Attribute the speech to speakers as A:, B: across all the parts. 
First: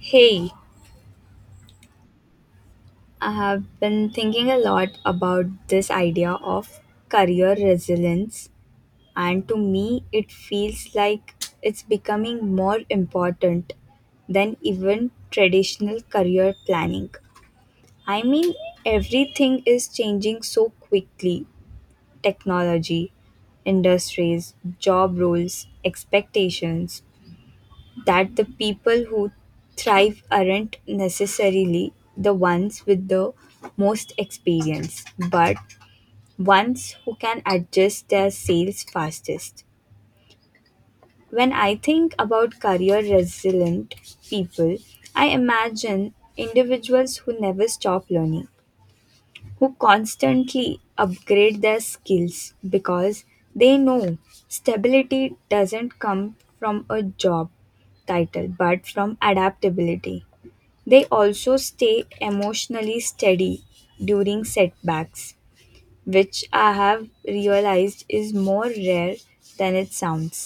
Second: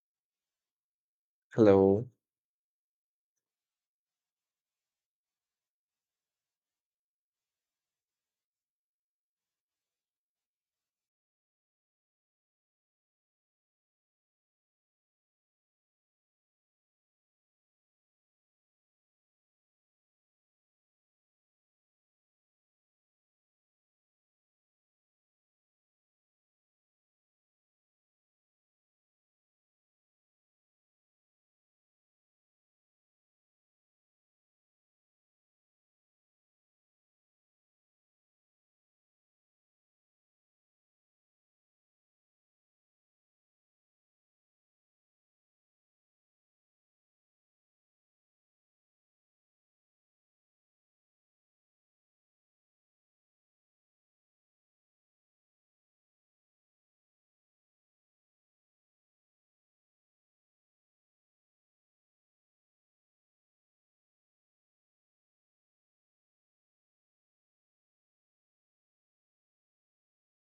A: Hey,
B: Hello.
A: I have been thinking a lot about this idea of career resilience, and to me, it feels like it's becoming more important than even traditional career planning. I mean, everything is changing so quickly — technology, industries, job roles, expectations — that the people who thrive aren't necessarily the ones with the most experience, but ones who can adjust their sales fastest. When I think about career resilient people, I imagine individuals who never stop learning, who constantly upgrade their skills because they know stability doesn't come from a job title but from adaptability. They also stay emotionally steady during setbacks, which I have realized is more rare than it sounds.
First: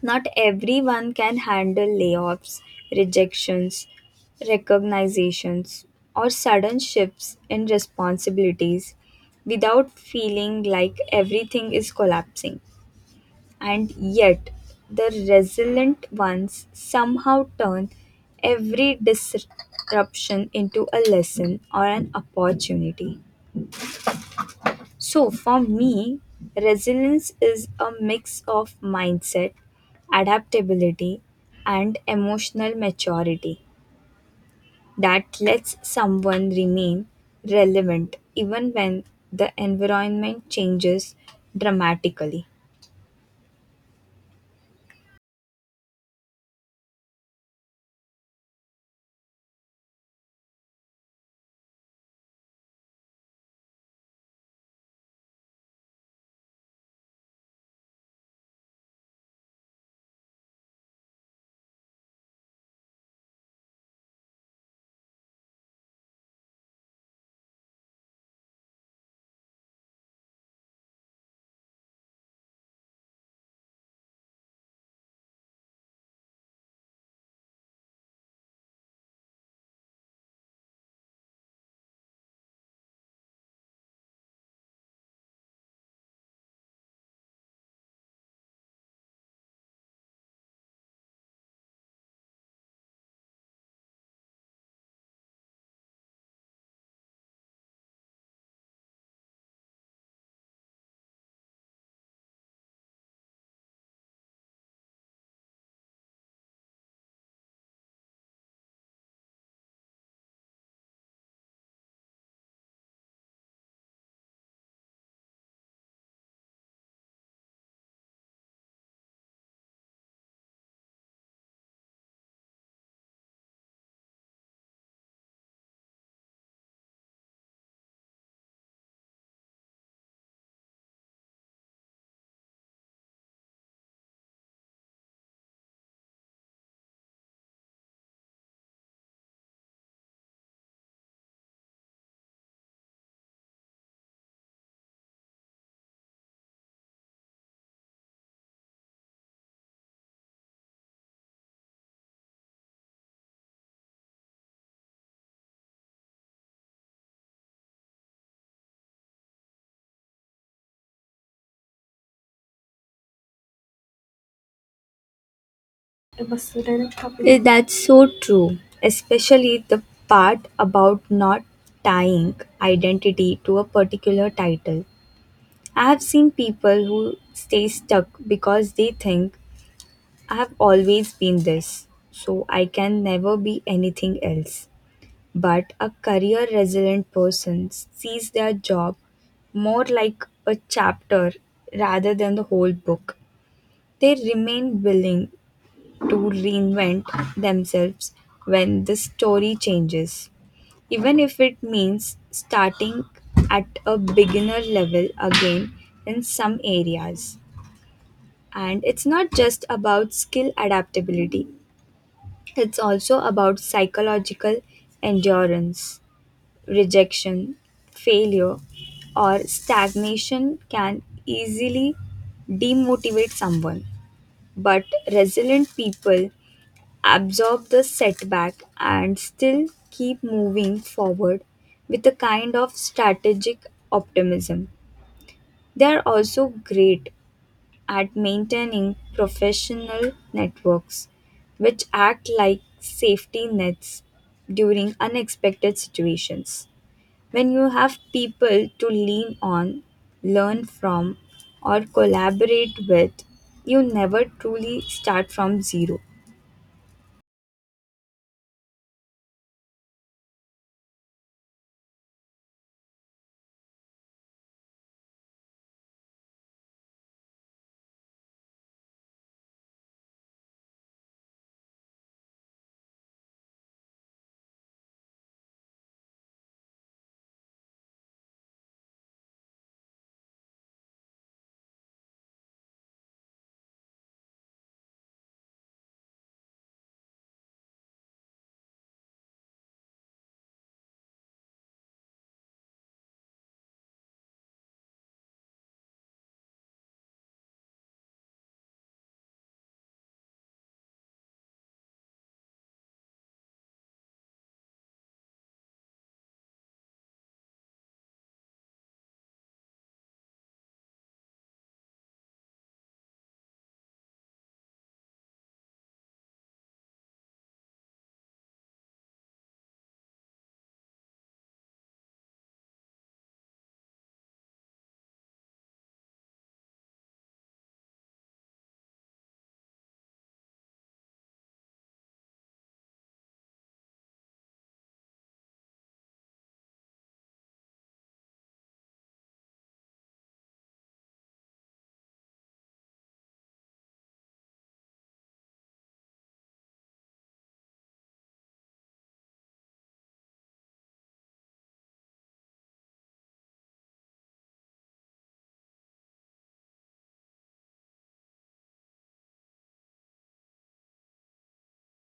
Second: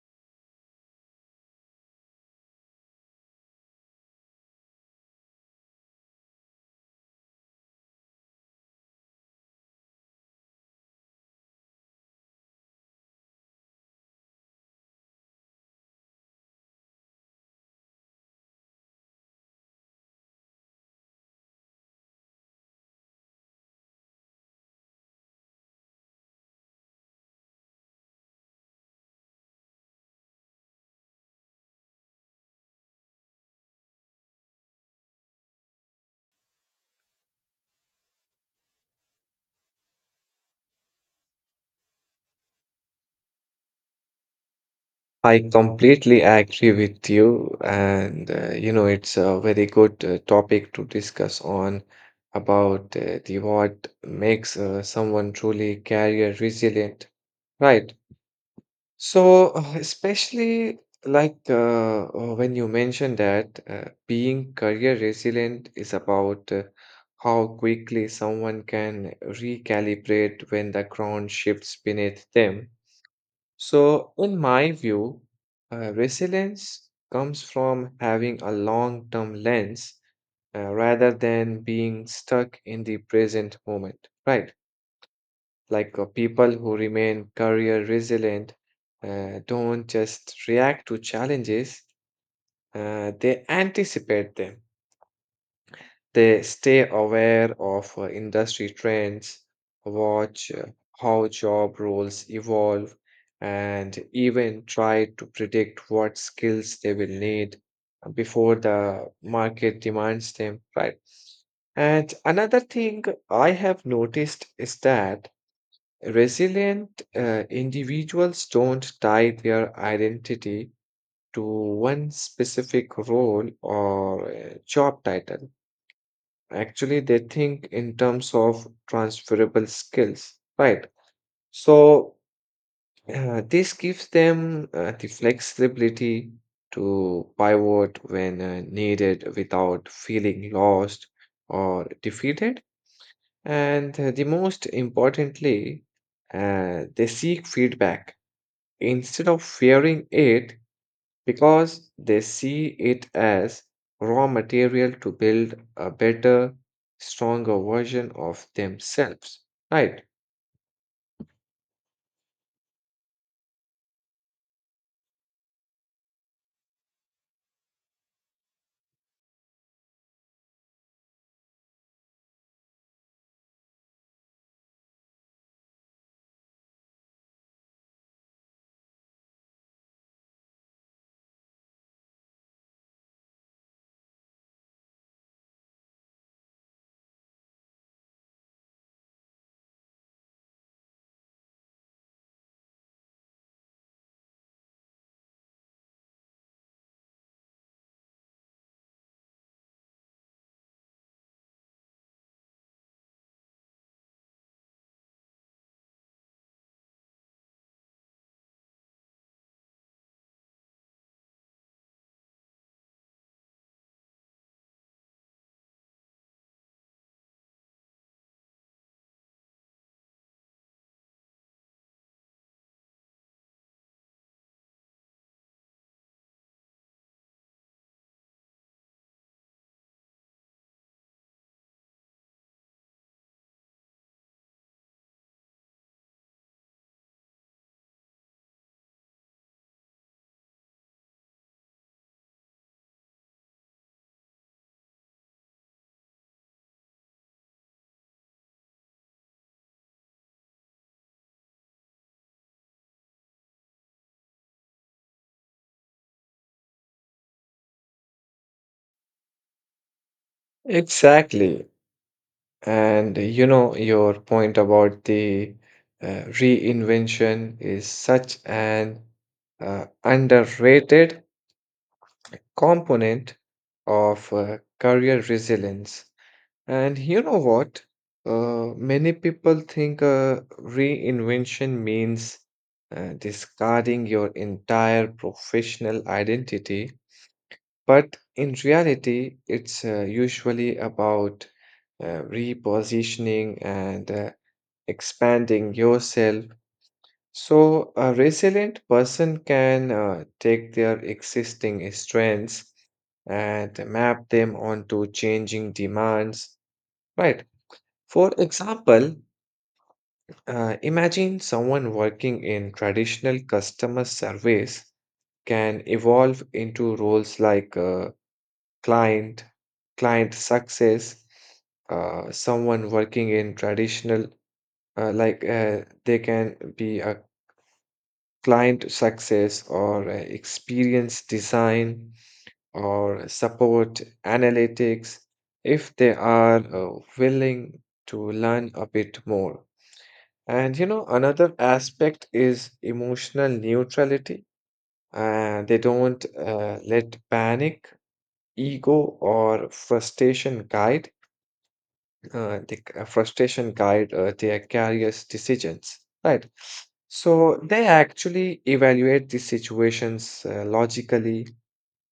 A: Not everyone can handle layoffs, rejections, recognitions, or sudden shifts in responsibilities without feeling like everything is collapsing. And yet, the resilient ones somehow turn every disruption into a lesson or an opportunity. So, for me, resilience is a mix of mindset, adaptability, and emotional maturity that lets someone remain relevant even when the environment changes dramatically.
B: I completely agree with you. And, it's a very good topic to discuss on about the what makes someone truly career resilient, right? So, especially when you mentioned that being career resilient is about how quickly someone can recalibrate when the ground shifts beneath them. So, in my view, resilience comes from having a long term lens rather than being stuck in the present moment, right? People who remain career resilient don't just react to challenges, they anticipate them. They stay aware of industry trends, watch how job roles evolve, and even try to predict what skills they will need before the market demands them, right? And another thing I have noticed is that resilient individuals don't tie their identity to one specific role or job title. Actually, they think in terms of transferable skills, right? So, this gives them the flexibility to pivot when needed without feeling lost or defeated. And the most importantly, they seek feedback. Instead of fearing it, because they see it as raw material to build a better, stronger version of themselves, right?
A: It was the direct copy. That's so true, especially the part about not tying identity to a particular title. I have seen people who stay stuck because they think, I have always been this, so I can never be anything else. But a career resilient person sees their job more like a chapter rather than the whole book. They remain willing to reinvent themselves when the story changes, even if it means starting at a beginner level again in some areas. And it's not just about skill adaptability, it's also about psychological endurance. Rejection, failure, or stagnation can easily demotivate someone. But resilient people absorb the setback and still keep moving forward with a kind of strategic optimism. They are also great at maintaining professional networks, which act like safety nets during unexpected situations. When you have people to lean on, learn from, or collaborate with, you never truly start from zero.
B: Exactly. And you know, your point about the reinvention is such an underrated component of career resilience. And you know what? Many people think reinvention means discarding your entire professional identity, but in reality, it's usually about repositioning and expanding yourself. So, a resilient person can take their existing strengths and map them onto changing demands, right? For example, imagine someone working in traditional customer service can evolve into roles like client, client success, someone working in traditional, like they can be a client success or experience design or support analytics if they are willing to learn a bit more. And you know, another aspect is emotional neutrality. They don't let panic, ego, or frustration guide their career's decisions, right? So they actually evaluate the situations logically,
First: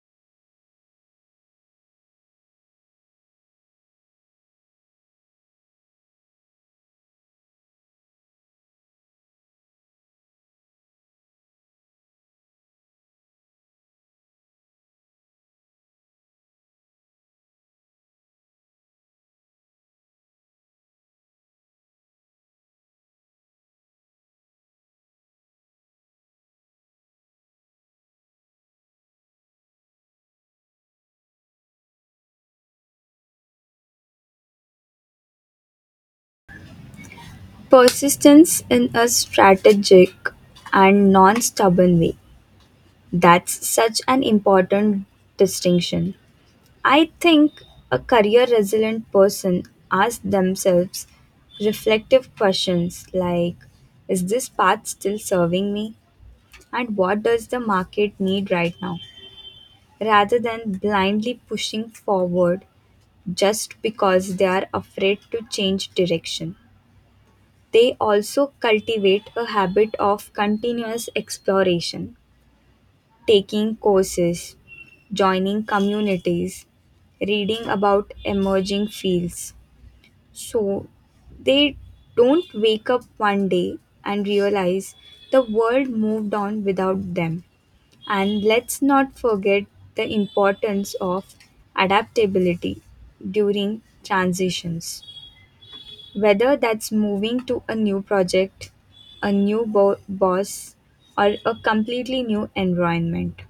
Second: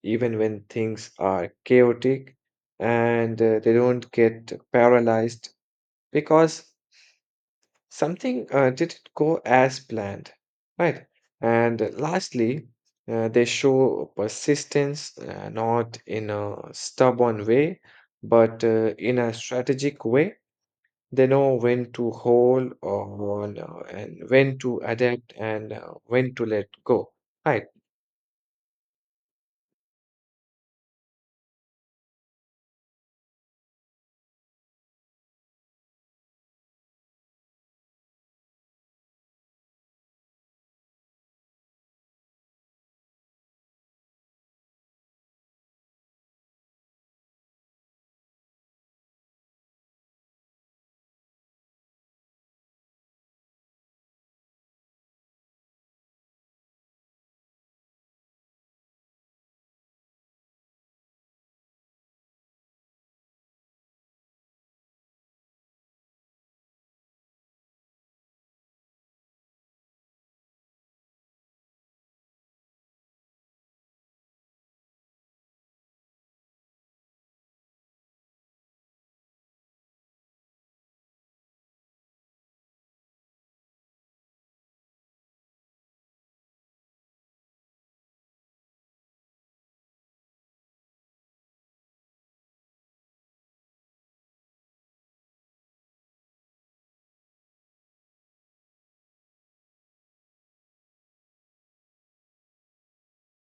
B: even when things are chaotic, and they don't get paralyzed because something didn't go as planned, right? And lastly, they show persistence not in a stubborn way, but in a strategic way. They know when to hold or and when to adapt and when to let go. Right.
A: Persistence in a strategic and non stubborn way. That's such an important distinction. I think a career resilient person asks themselves reflective questions like, is this path still serving me? And what does the market need right now? Rather than blindly pushing forward just because they are afraid to change direction. They also cultivate a habit of continuous exploration, taking courses, joining communities, reading about emerging fields. So they don't wake up one day and realize the world moved on without them. And let's not forget the importance of adaptability during transitions, whether that's moving to a new project, a new boss, or a completely new environment.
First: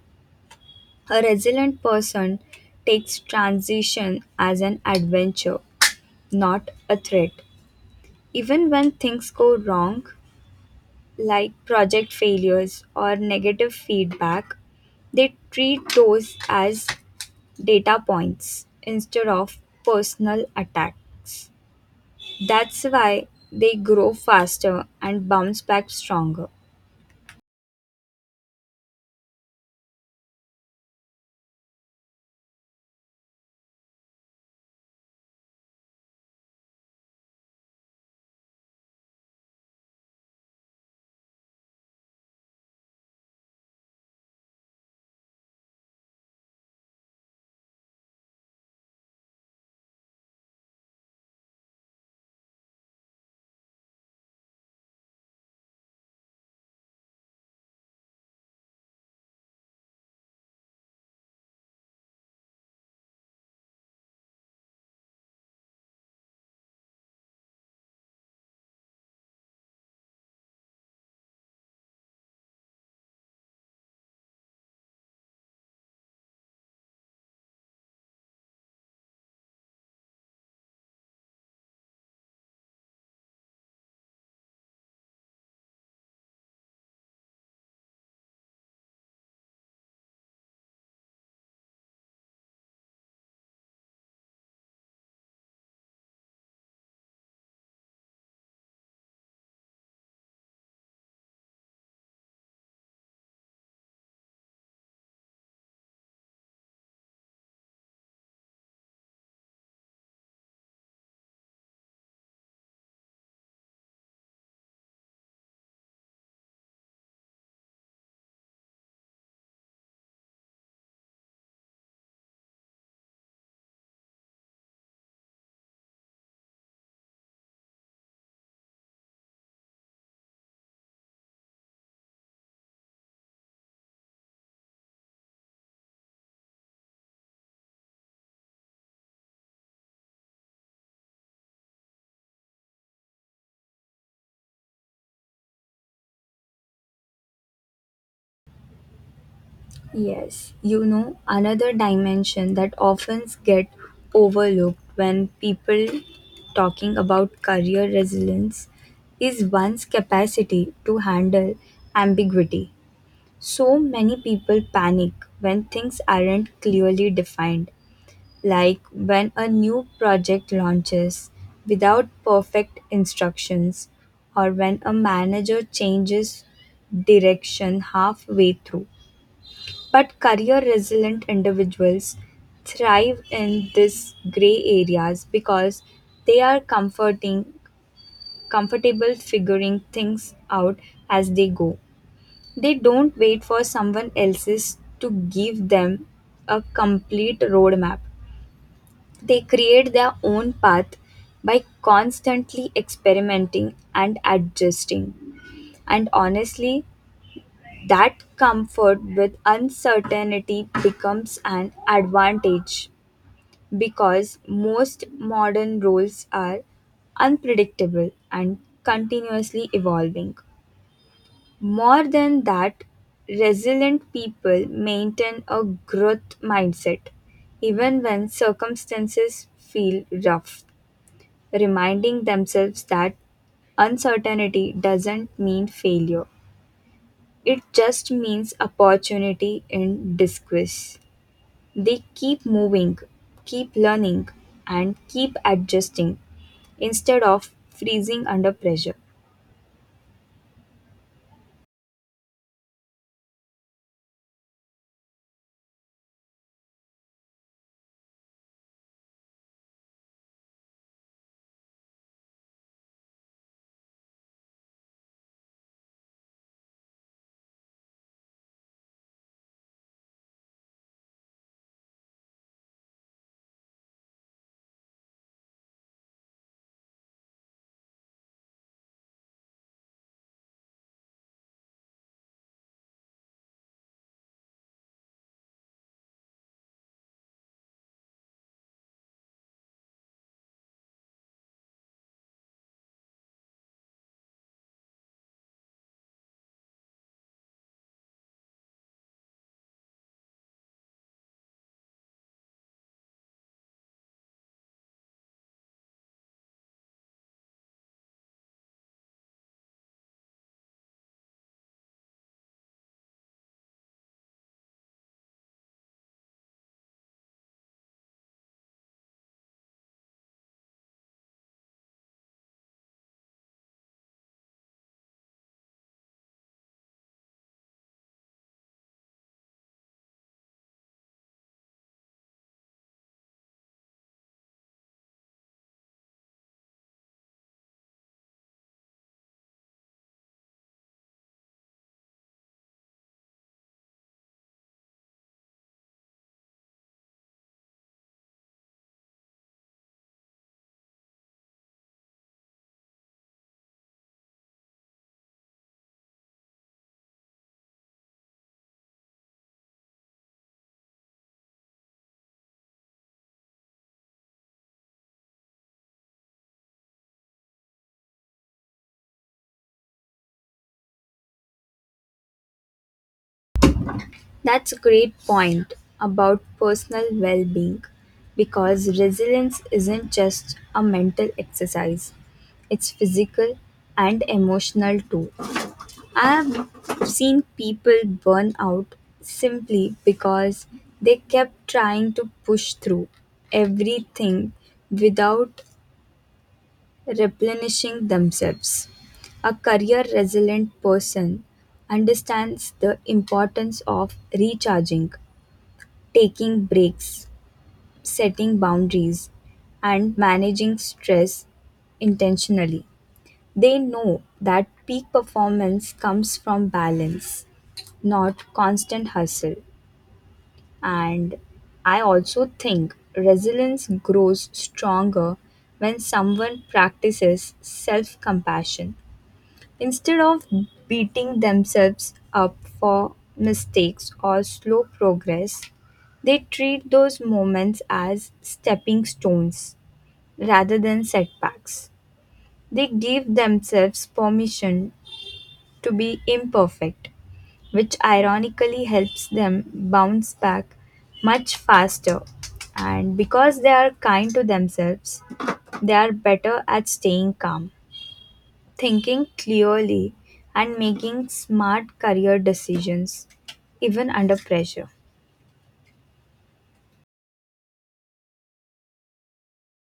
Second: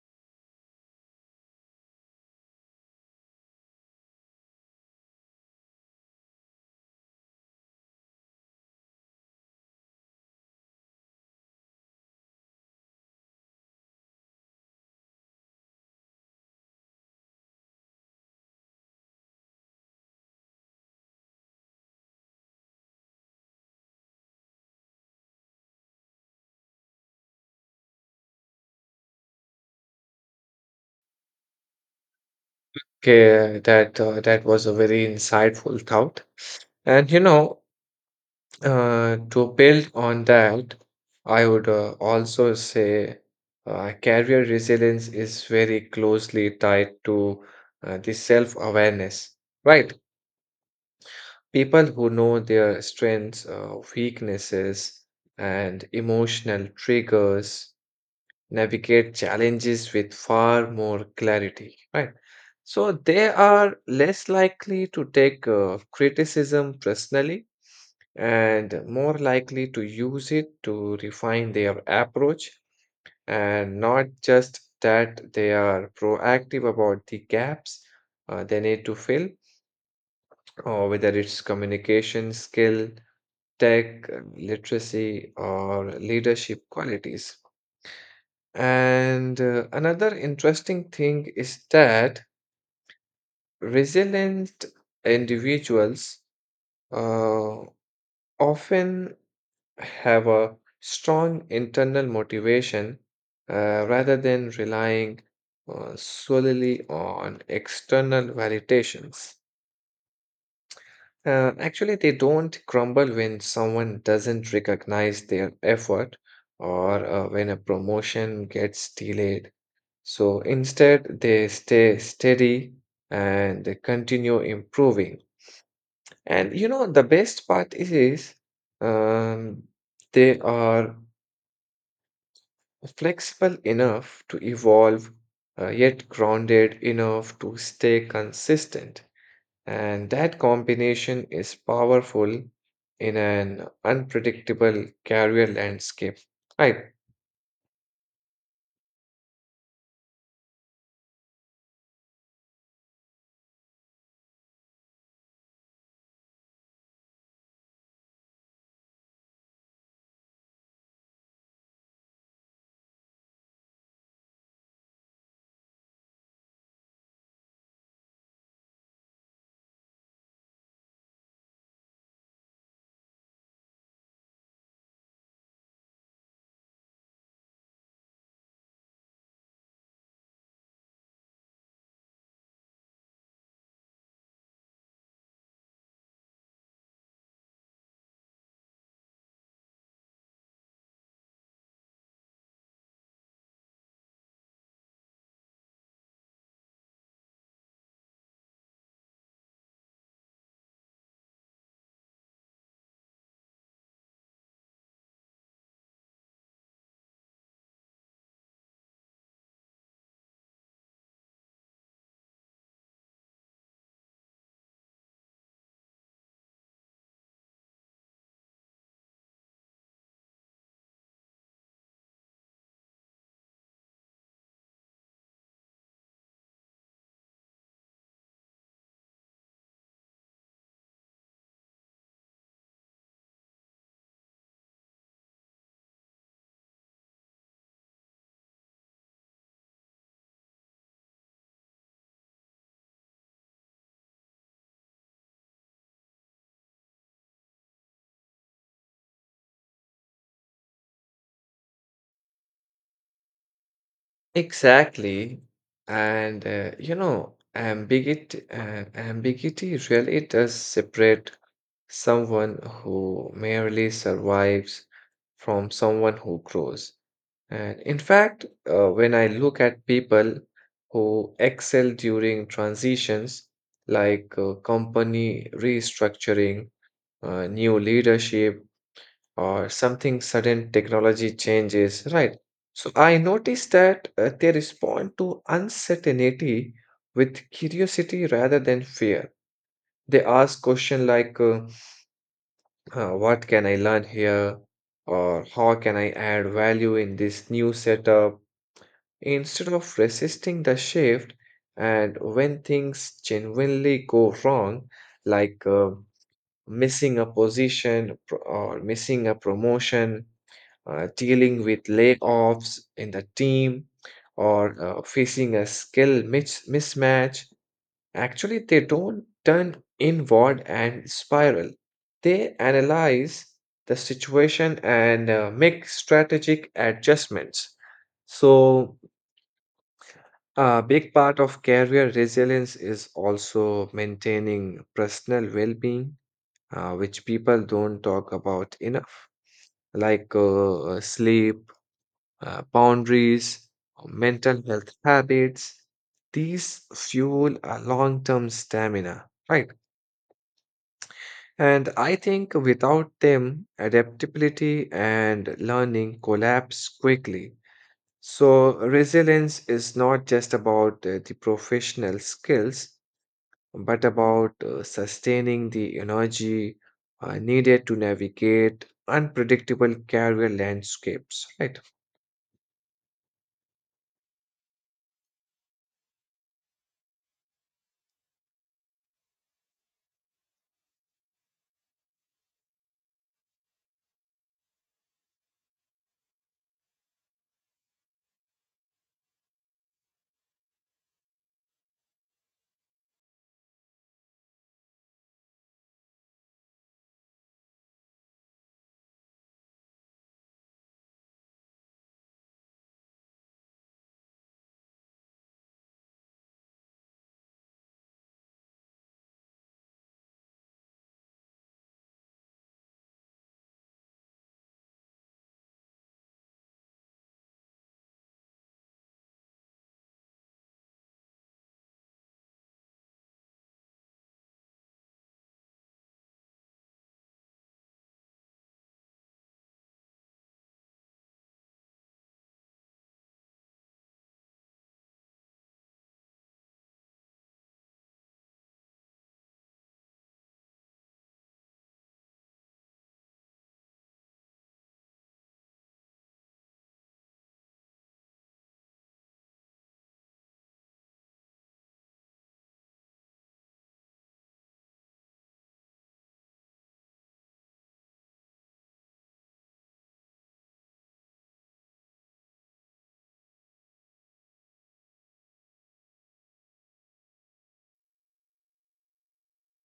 A: A resilient person takes transition as an adventure, not a threat. Even when things go wrong, like project failures or negative feedback, they treat those as data points instead of personal attacks. That's why they grow faster and bounce back stronger.
B: Okay, that was a very insightful thought. And you know, to build on that, I would also say career resilience is very closely tied to the self-awareness, right? People who know their strengths, weaknesses, and emotional triggers navigate challenges with far more clarity, right? So they are less likely to take criticism personally and more likely to use it to refine their approach, and not just that, they are proactive about the gaps they need to fill, or whether it's communication skill, tech literacy, or leadership qualities. And another interesting thing is that resilient individuals uh, often have a strong internal motivation rather than relying solely on external validations. Actually, they don't crumble when someone doesn't recognize their effort or when a promotion gets delayed. So instead, they stay steady and they continue improving. And you know, the best part is um, they are flexible enough to evolve, yet grounded enough to stay consistent. And that combination is powerful in an unpredictable career landscape. I...
A: Yes, you know, another dimension that often get overlooked when people talking about career resilience is one's capacity to handle ambiguity. So many people panic when things aren't clearly defined, like when a new project launches without perfect instructions, or when a manager changes direction halfway through. But career resilient individuals thrive in these gray areas because they are comforting comfortable figuring things out as they go. They don't wait for someone else's to give them a complete roadmap. They create their own path by constantly experimenting and adjusting. And honestly, that comfort with uncertainty becomes an advantage because most modern roles are unpredictable and continuously evolving. More than that, resilient people maintain a growth mindset even when circumstances feel rough, reminding themselves that uncertainty doesn't mean failure. It just means opportunity in disguise. They keep moving, keep learning, and keep adjusting instead of freezing under pressure.
B: Exactly. And you know, ambiguity really does separate someone who merely survives from someone who grows. And in fact, when I look at people who excel during transitions like company restructuring, new leadership, or something sudden technology changes, right? So I notice that they respond to uncertainty with curiosity rather than fear. They ask questions like, what can I learn here? Or how can I add value in this new setup? Instead of resisting the shift, and when things genuinely go wrong, like missing a promotion, dealing with layoffs in the team or facing a skill mismatch, actually, they don't turn inward and spiral. They analyze the situation and make strategic adjustments. So, a big part of career resilience is also maintaining personal well being, which people don't talk about enough, like sleep, boundaries, or mental health habits. These fuel a long term stamina, right? And I think without them, adaptability and learning collapse quickly. So, resilience is not just about the professional skills, but about sustaining the energy needed to navigate unpredictable career landscapes, right?
A: That's a great point about personal well being, because resilience isn't just a mental exercise, it's physical and emotional too. I've seen people burn out simply because they kept trying to push through everything without replenishing themselves. A career resilient person understands the importance of recharging, taking breaks, setting boundaries, and managing stress intentionally. They know that peak performance comes from balance, not constant hustle. And I also think resilience grows stronger when someone practices self compassion. Instead of beating themselves up for mistakes or slow progress, they treat those moments as stepping stones rather than setbacks. They give themselves permission to be imperfect, which ironically helps them bounce back much faster. And because they are kind to themselves, they are better at staying calm, thinking clearly, and making smart career decisions, even under pressure.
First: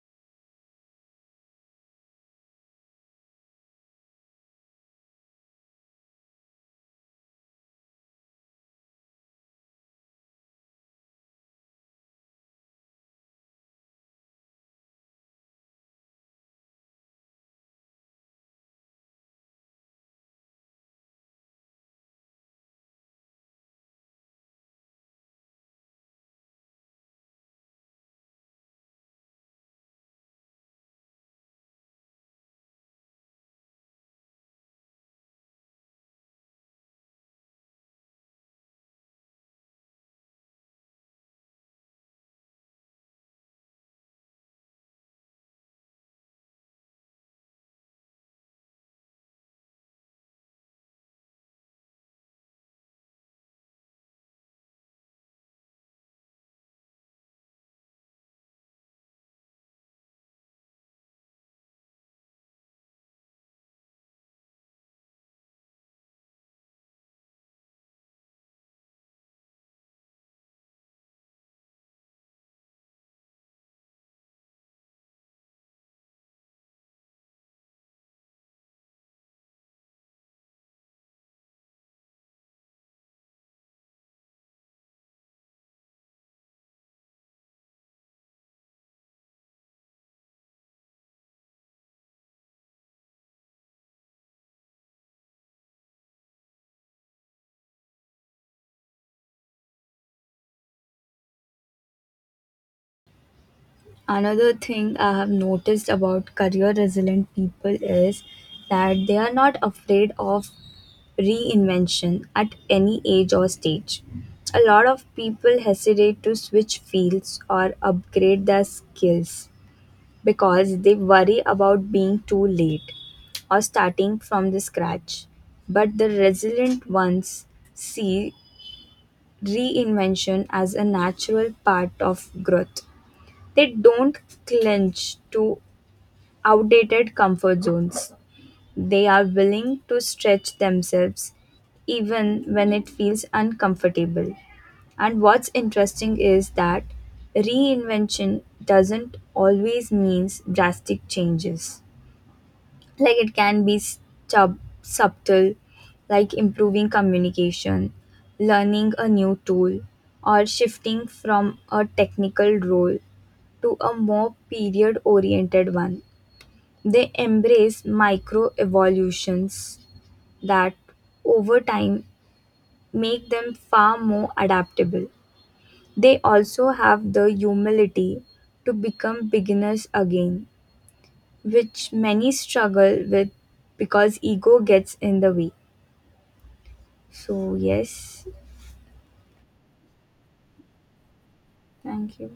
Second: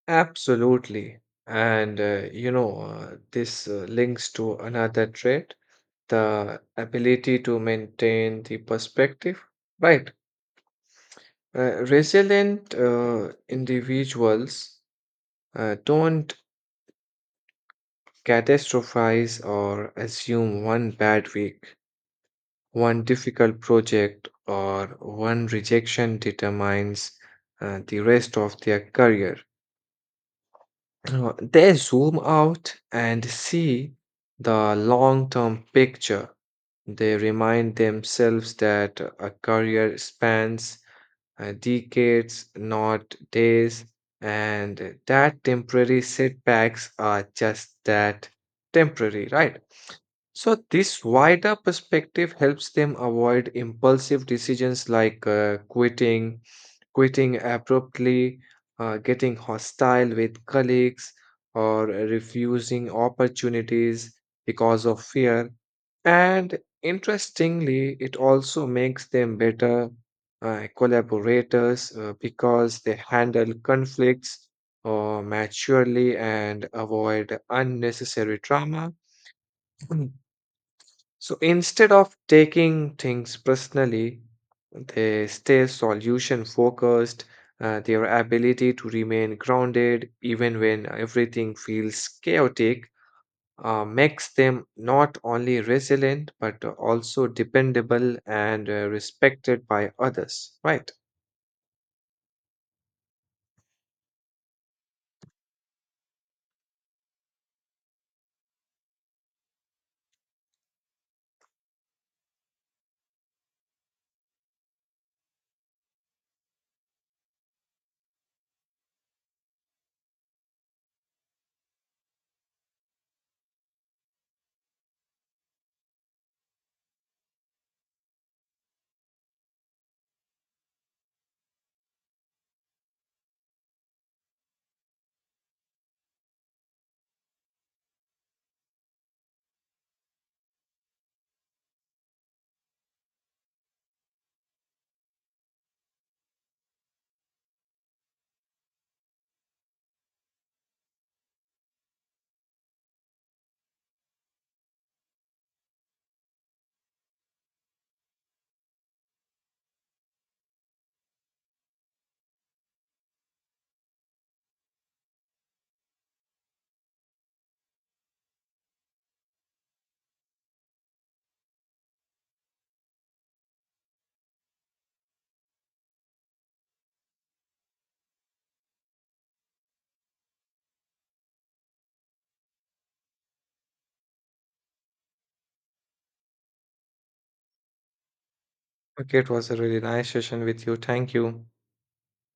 B: Absolutely. And you know, this links to another trait, the ability to maintain the perspective, right? Resilient individuals don't catastrophize or assume one bad week, one difficult project, or one rejection determines the rest of their career. They zoom out and see the long term picture. They remind themselves that a career spans decades, not days, and that temporary setbacks are just that, temporary, right? So, this wider perspective helps them avoid impulsive decisions like quitting abruptly, getting hostile with colleagues, or refusing opportunities because of fear. And interestingly, it also makes them better collaborators because they handle conflicts maturely and avoid unnecessary drama. So instead of taking things personally, they stay solution focused. Their ability to remain grounded even when everything feels chaotic makes them not only resilient but also dependable and respected by others. Right.
A: Another thing I have noticed about career resilient people is that they are not afraid of reinvention at any age or stage. A lot of people hesitate to switch fields or upgrade their skills because they worry about being too late or starting from the scratch. But the resilient ones see reinvention as a natural part of growth. They don't clinch to outdated comfort zones. They are willing to stretch themselves even when it feels uncomfortable. And what's interesting is that reinvention doesn't always mean drastic changes. Like it can be subtle, like improving communication, learning a new tool, or shifting from a technical role to a more period oriented one. They embrace micro-evolutions that, over time, make them far more adaptable. They also have the humility to become beginners again, which many struggle with because ego gets in the way. So, yes,
B: Okay, it was a really nice session with you. Thank you.
A: thank you.